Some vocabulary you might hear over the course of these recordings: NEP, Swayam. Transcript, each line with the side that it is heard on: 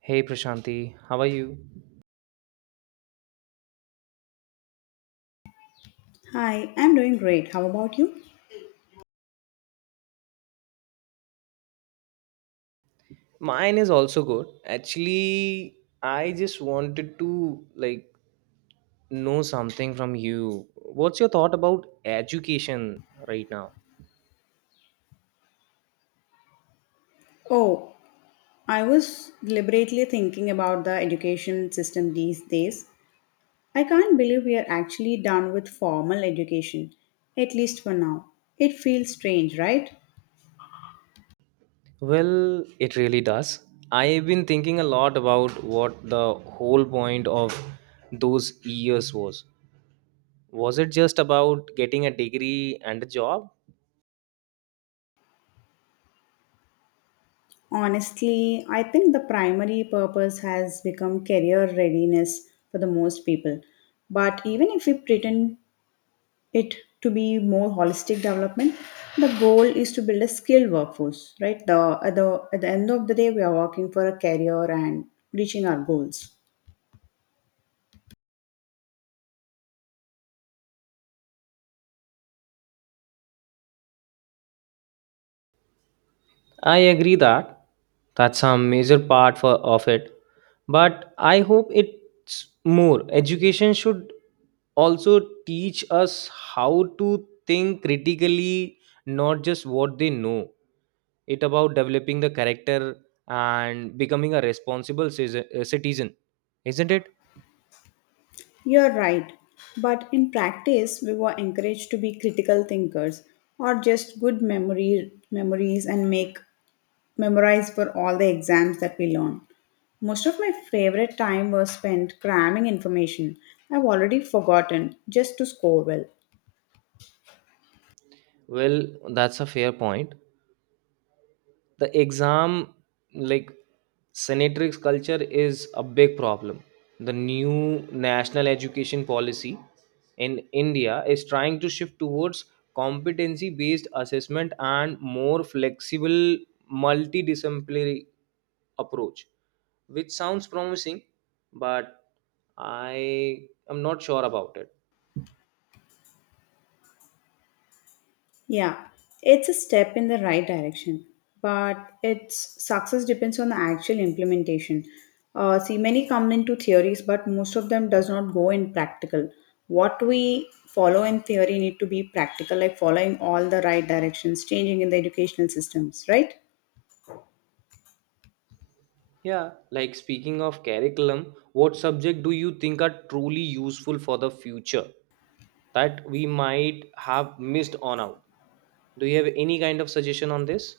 right: Hey Prashanti, how are you?
left: Hi, I'm doing great. How about you?
right: Mine is also good. Actually, I just wanted to know something from you. What's your thought about education right now?
left: Oh, I was deliberately thinking about the education system these days. I can't believe we are actually done with formal education, at least for now. It feels strange, right?
right: Well, it really does. I've been thinking a lot about what the whole point of those years was. Was it just about getting a degree and a job?
left: Honestly, I think the primary purpose has become career readiness for the most people. But even if we pretend it to be more holistic development, the goal is to build a skilled workforce, right, the at the at the end of the day we are working for a career and reaching our goals.
right: I agree that that's a major part of it, but I hope it's more. Education should also teach us how to think critically, not just what they know. It about developing the character and becoming a responsible citizen, isn't it?
left: You're right, but in practice we were encouraged to be critical thinkers or just good memory memories and make memorize for all the exams that we learn. Most of my favorite time was spent cramming information I've already forgotten just to score well.
right: Well, that's a fair point. The exam, like, sanitary culture is a big problem. The new national education policy in India is trying to shift towards competency based assessment and more flexible multidisciplinary approach, which sounds promising, but I am not sure about it.
left: Yeah, it's a step in the right direction, but its success depends on the actual implementation. See, many come into theories, but most of them does not go in practical. What we follow in theory need to be practical, like following all the right directions, changing in the educational systems, right?
right: Yeah, like speaking of curriculum, what subject do you think are truly useful for the future that we might have missed on out? Do you have any kind of suggestion on this?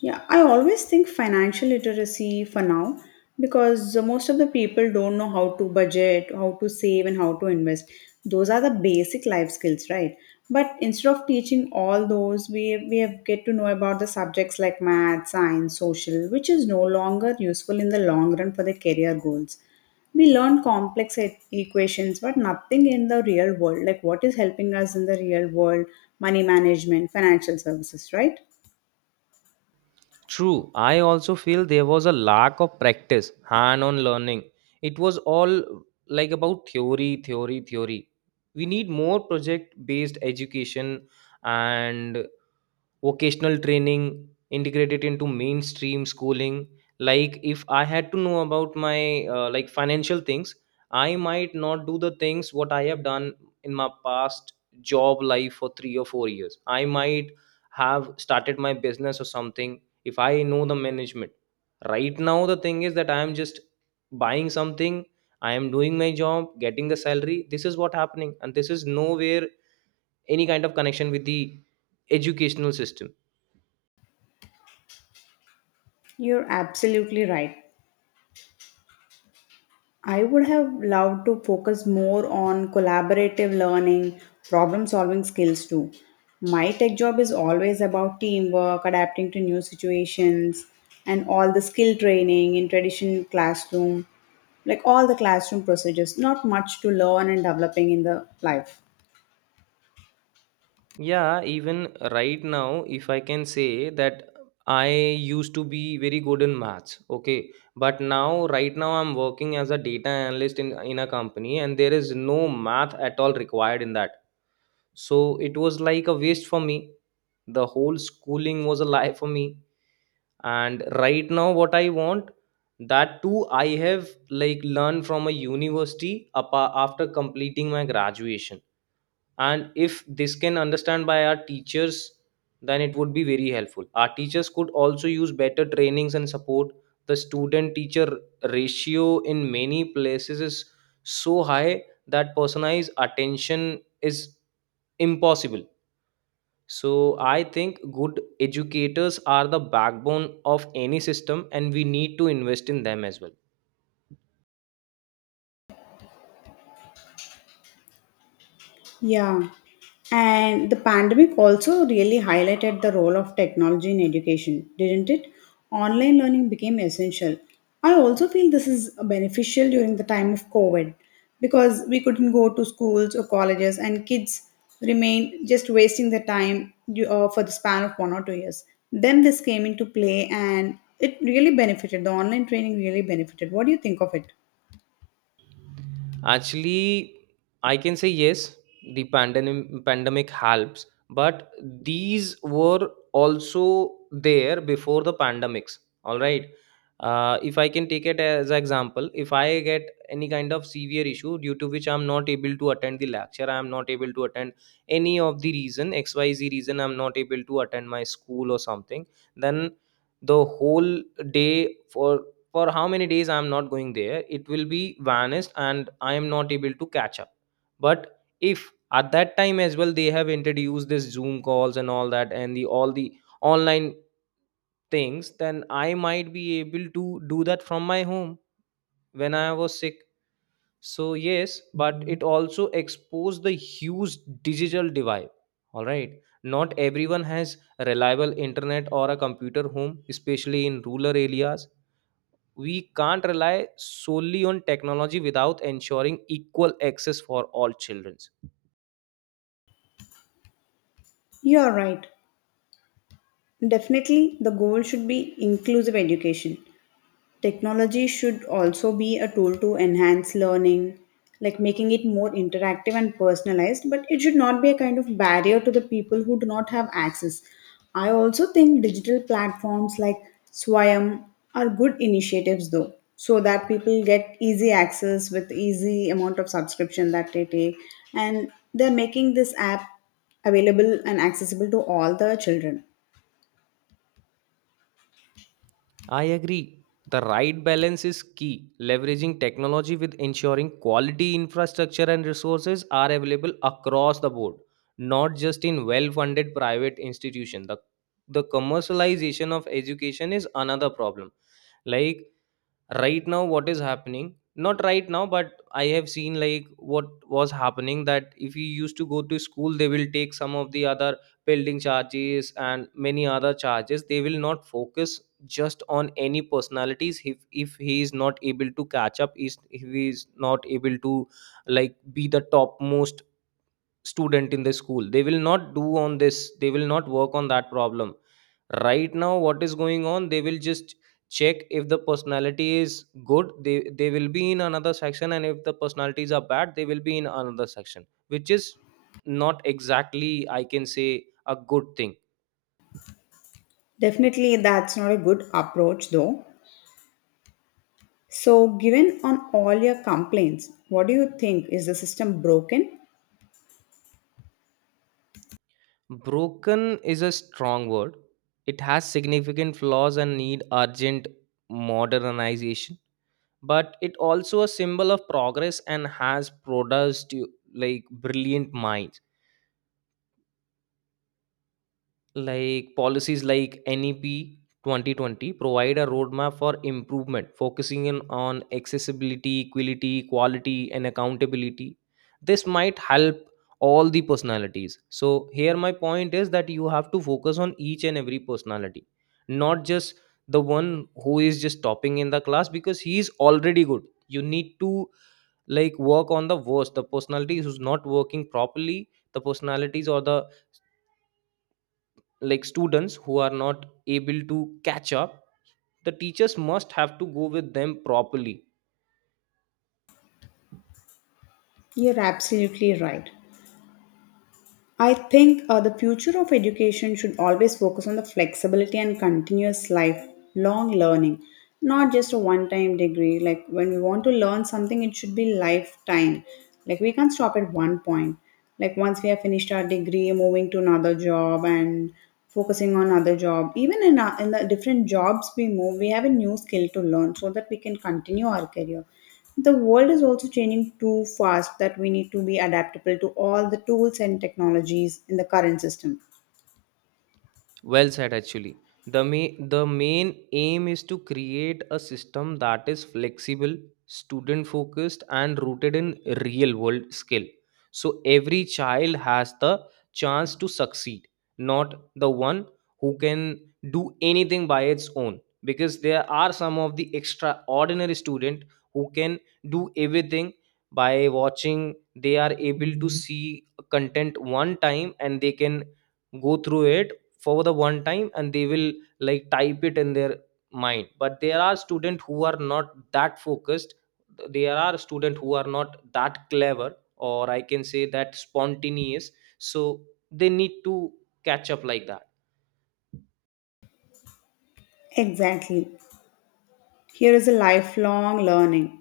left: Yeah, I always think financial literacy for now, because the most of the people don't know how to budget, how to save, and how to invest. Those are the basic life skills, right? But instead of teaching all those, we have get to know about the subjects like math, science, social, which is no longer useful in the long run for the career goals. We learn complex equations, but nothing in the real world, like what is helping us in the real world, money management, financial services, right?
right: True, I also feel there was a lack of practice, hand on learning. It was all like about theory, theory, theory. We need more project based education and vocational training integrated into mainstream schooling. Like, if I had to know about my financial things, I might not do the things what I have done in my past job life for 3 or 4 years. I might have started my business or something if I know the management. Right now the thing is that I am just buying something, I am doing my job, getting the salary. This is what happening and this is nowhere any kind of connection with the educational system.
left: You're absolutely right. I would have loved to focus more on collaborative learning, problem solving skills too. My tech job is always about teamwork, adapting to new situations, and all the skill training in traditional classroom, like all the classroom procedures. Not much to learn and developing in the life.
right: Yeah, even right now, if I can say that, I used to be very good in maths, okay, but now right now I'm working as a data analyst in a company and there is no math at all required in that. So it was like a waste for me. The whole schooling was a lie for me. And right now what I want, that too I have like learned from a university after completing my graduation. And if this can understand by our teachers, then it would be very helpful. Our teachers could also use better trainings and support. The student teacher ratio in many places is so high that personalized attention is impossible. So I think good educators are the backbone of any system and we need to invest in them as well.
left: Yeah. And the pandemic also really highlighted the role of technology in education, didn't it? Online learning became essential. I also feel this is beneficial during the time of COVID, because we couldn't go to schools or colleges and kids remained just wasting their time for the span of 1 or 2 years. Then this came into play and it really benefited. The online training really benefited. What do you think of it?
right: Actually, I can say yes, the pandemic helps, but these were also there before the pandemics. All right. If I can take it as an example, if I get any kind of severe issue due to which I'm not able to attend the lecture, I'm not able to attend any of the reason, XYZ reason, I'm not able to attend my school or something, then the whole day for how many days I am not going there, it will be vanished and I am not able to catch up. But if at that time as well they have introduced this Zoom calls and all that and the all the online things, then I might be able to do that from my home when I was sick. So yes, but it also exposed the huge digital divide. All right. Not everyone has reliable internet or a computer home, especially in rural areas. We can't rely solely on technology without ensuring equal access for all children.
left: You are right. Definitely, the goal should be inclusive education. Technology should also be a tool to enhance learning, like making it more interactive and personalized, but it should not be a kind of barrier to the people who do not have access. I also think digital platforms like Swayam are good initiatives though, so that people get easy access with easy amount of subscription that they take, and they're making this app available and accessible to all the children.
right: I agree. The right balance is key. Leveraging technology with ensuring quality infrastructure and resources are available across the board, not just in well funded private institutions. The commercialization of education is another problem. Like right now what is happening, not right now but I have seen like what was happening, that if you used to go to school they will take some of the other building charges and many other charges. They will not focus just on any personalities. If he is not able to catch up, is if he is not able to like be the topmost student in the school, they will not do on this, they will not work on that problem. Right now what is going on, they will just check if the personality is good, they will be in another section, and if the personalities are bad they will be in another section, which is not exactly I can say a good thing.
left: Definitely, that's not a good approach though. So, given on all your complaints, what do you think? Is the system broken?
right: Broken is a strong word. It has significant flaws and need urgent modernization, but it also a symbol of progress and has produced like brilliant minds. Like policies like NEP 2020 provide a roadmap for improvement, focusing in on accessibility, equality, quality, and accountability. This might help all the personalities. So, here my point is that you have to focus on each and every personality, not just the one who is just topping in the class because he is already good. You need to like work on the worst, the personality who's not working properly, the personalities or the like students who are not able to catch up. The teachers must have to go with them properly.
left: You're absolutely right. I think the future of education should always focus on the flexibility and continuous lifelong learning, not just a one time degree. Like when we want to learn something, it should be lifetime. Like we can't stop at one point. Like once we have finished our degree, moving to another job and focusing on another job. Even in, our, in the different jobs we move, we have a new skill to learn so that we can continue our career. The world is also changing too fast that we need to be adaptable to all the tools and technologies in the current system.
right: Well said, actually. The main aim is to create a system that is flexible, student focused, and rooted in real world skill. So every child has the chance to succeed, not the one who can do anything by its own. Because there are some of the extraordinary student who can do everything by watching. They are able to see content one time and they can go through it for the one time and they will like type it in their mind. But there are students who are not that focused, there are students who are not that clever, or I can say that spontaneous. So they need to catch up like that.
left: Exactly. Here is a lifelong learning.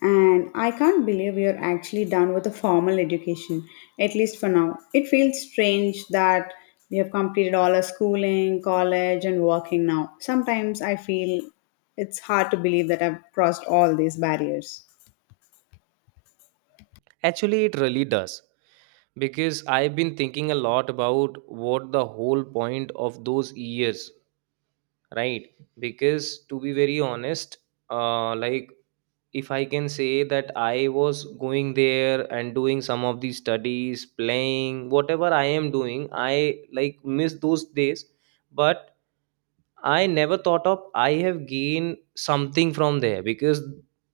left: And I can't believe we are actually done with a formal education, at least for now. It feels strange that we have completed all our schooling, college, and working now. Sometimes I feel it's hard to believe that I've crossed all these barriers.
right: Actually, it really does, because I've been thinking a lot about what the whole point of those years, right? Because to be very honest, uh like if I can say that I was going there and doing some of these studies, playing, whatever I am doing, I like miss those days. But I never thought of I have gained something from there because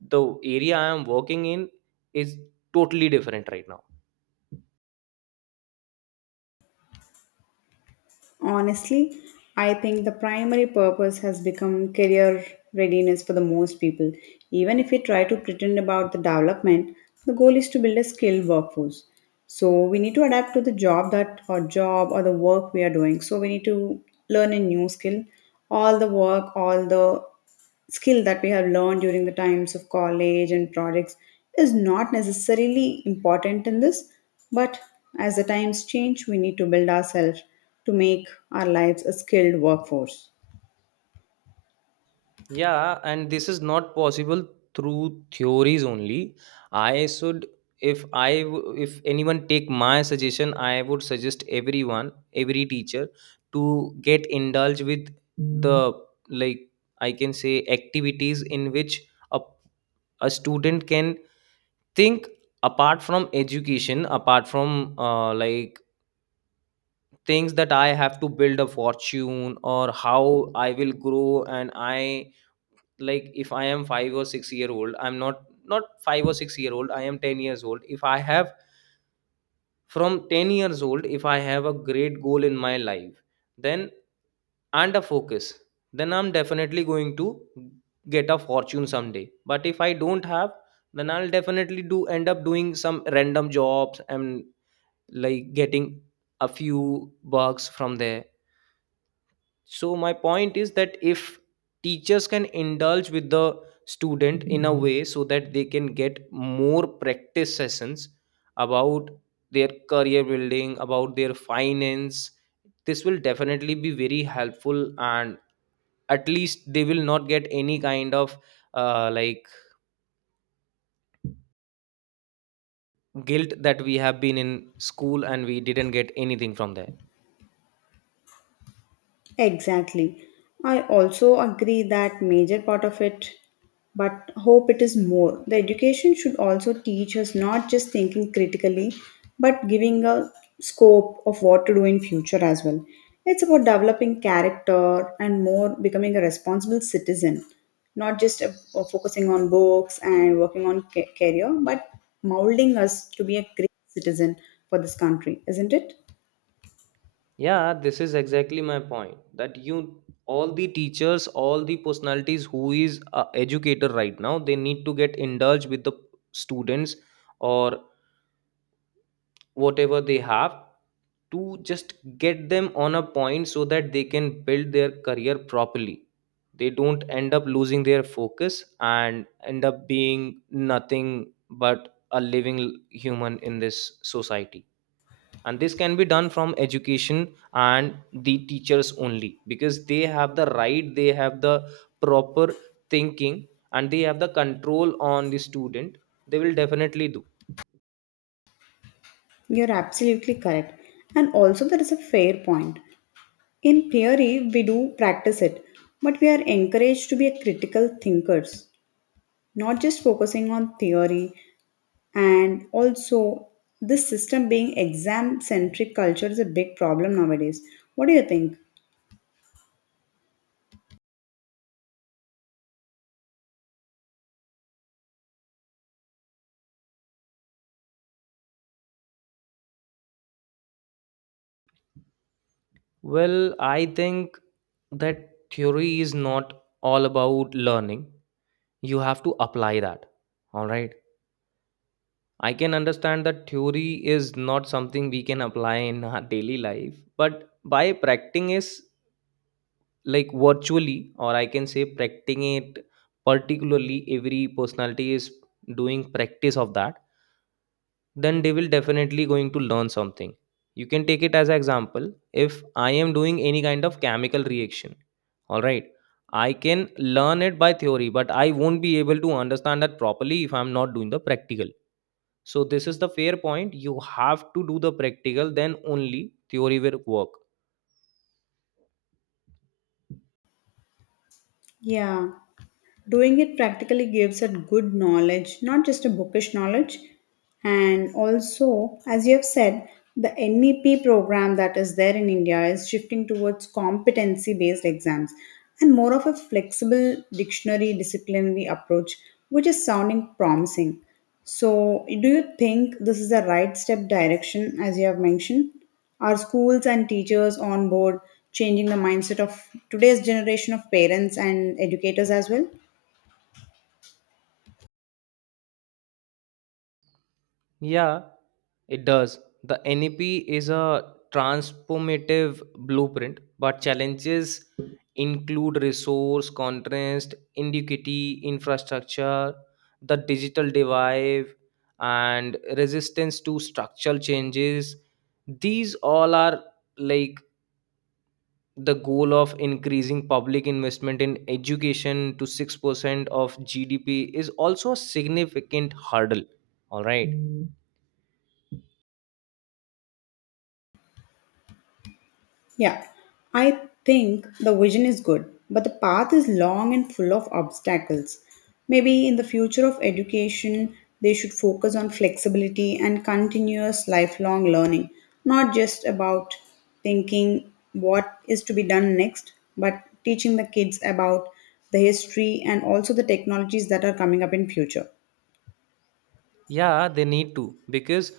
right: the area I am working in is totally different right now.
left: Honestly, I think the primary purpose has become career readiness for the most people. Even if we try to pretend about the development, the goal is to build a skilled workforce. So we need to adapt to the job that or job or the work we are doing. So we need to learn a new skill, all the work, all the skill that we have learned during the times of college and projects is not necessarily important in this, but as the times change we need to build ourselves to make our lives a skilled workforce.
right: Yeah, and this is not possible through theories only. I should, if I, w- if anyone take my suggestion, I would suggest everyone, every teacher, to get indulged with the like, I can say, activities in which a a student can think apart from education, apart from things that I have to build a fortune or how I will grow. And I like, if I am 5 or 6-year old, i'm not not 5 or 6 year old I am 10 years old, if I have from 10 years old, if I have a great goal in my life, then, and a focus, then I'm definitely going to get a fortune someday. But if I don't have, then I'll definitely do end up doing some random jobs and like getting a few bucks from there. So my point is that if teachers can indulge with the student in a way so that they can get more practice sessions about their career building, about their finance, this will definitely be very helpful. And at least they will not get any kind of uh, like guilt that we have been in school and we didn't get anything from there.
left: Exactly. I also agree that major part of it, but hope it is more. The education should also teach us not just thinking critically, but giving a scope of what to do in future as well. It's about developing character and more becoming a responsible citizen, not just focusing on books and working on career, but molding us to be a great citizen for this country, isn't it?
right: Yeah, this is exactly my point, that you all the teachers, all the personalities who is a educator right now, they need to get indulged with the students or whatever they have, to just get them on a point so that they can build their career properly. They don't end up losing their focus and end up being nothing but a living human in this society. And this can be done from education and the teachers only, because they have the right, they have the proper thinking, and they have the control on the student. They will definitely do.
left: You're absolutely correct. And also, there is a fair point. In theory, we do practice it, but we are encouraged to be a critical thinkers, not just focusing on theory. And also, this system being exam centric culture is a big problem nowadays. What do you think?
right: Well, I think that theory is not all about learning. You have to apply that. All right, I can understand that theory is not something we can apply in our daily life, but by practicing is like virtually, or I can say practicing it particularly. Every personality is doing practice of that, then they will definitely going to learn something. You can take it as an example. If I am doing any kind of chemical reaction, all right, I can learn it by theory, but I won't be able to understand that properly if I'm not doing the practical. So this is the fair point. You have to do the practical, then only theory will work.
left: Yeah. Doing it practically gives a good knowledge, not just a bookish knowledge. And also, as you have said, the NEP program that is there in India is shifting towards competency based exams and more of a flexible dictionary disciplinary approach, which is sounding promising. So do you think this is the right step direction? As you have mentioned, are schools and teachers on board, changing the mindset of today's generation of parents and educators as well?
right: Yeah, it does. The NEP is a transformative blueprint, but challenges include resource, contrast, inequity, infrastructure, the digital divide, and resistance to structural changes. These all are like, the goal of increasing public investment in education to 6% of GDP is also a significant hurdle. All right.
left: Yeah, I think the vision is good, but the path is long and full of obstacles. Maybe in the future of education, they should focus on flexibility and continuous lifelong learning, not just about thinking what is to be done next, but teaching the kids about the history and also the technologies that are coming up in future.
right: Yeah, they need to, because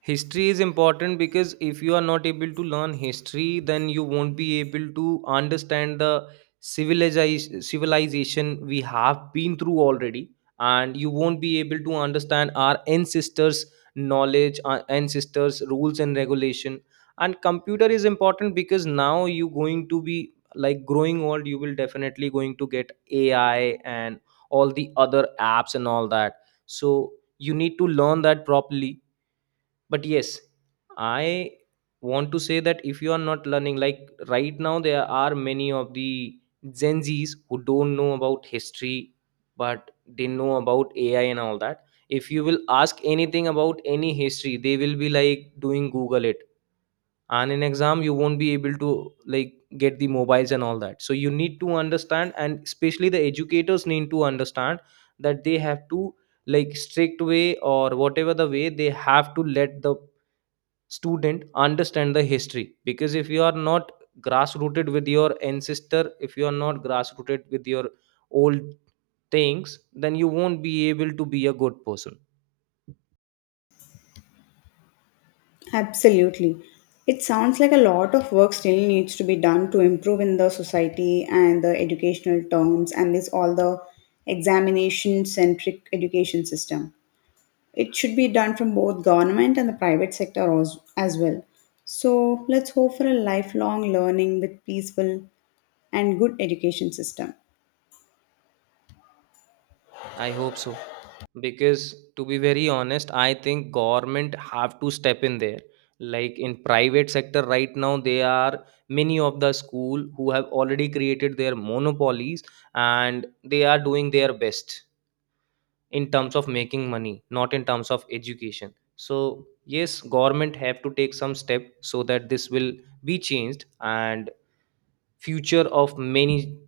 right: history is important. Because if you are not able to learn history, then you won't be able to understand the civilization we have been through already, and you won't be able to understand our ancestors' knowledge, our ancestors' rules and regulation. And computer is important because now you going to be like growing old. You will definitely going to get AI and all the other apps and all that, so you need to learn that properly. But yes, I want to say that if you are not learning like right now, there are many of the Gen Z's who don't know about history, but they know about AI and all that. If you will ask anything about any history, they will be like doing Google it. And in exam, you won't be able to like get the mobiles and all that. So you need to understand, and especially the educators need to understand that they have to like strict way or whatever the way, they have to let the student understand the history. Because if you are not grass rooted with your ancestor, if you are not grass rooted with your old things, then you won't be able to be a good person.
left: Absolutely. It sounds like a lot of work still needs to be done to improve in the society and the educational terms and this all the examination centric education system. It should be done from both government and the private sector, as well. So let's hope for a lifelong learning with peaceful and good education system.
right: I hope so. Because to be very honest, I think government have to step in there. Like in private sector right now, they are many of the school who have already created their monopolies and they are doing their best in terms of making money, not in terms of education. So yes, government have to take some step so that this will be changed, and future of many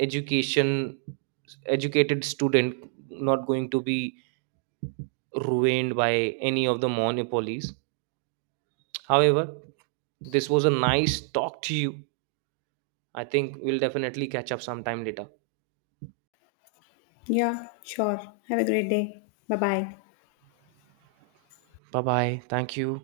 right: education educated student not going to be ruined by any of the monopolies. However, this was a nice talk to you. I think we'll definitely catch up sometime later.
left: Yeah, sure. Have a great day. Bye bye.
right: Bye bye. Thank you.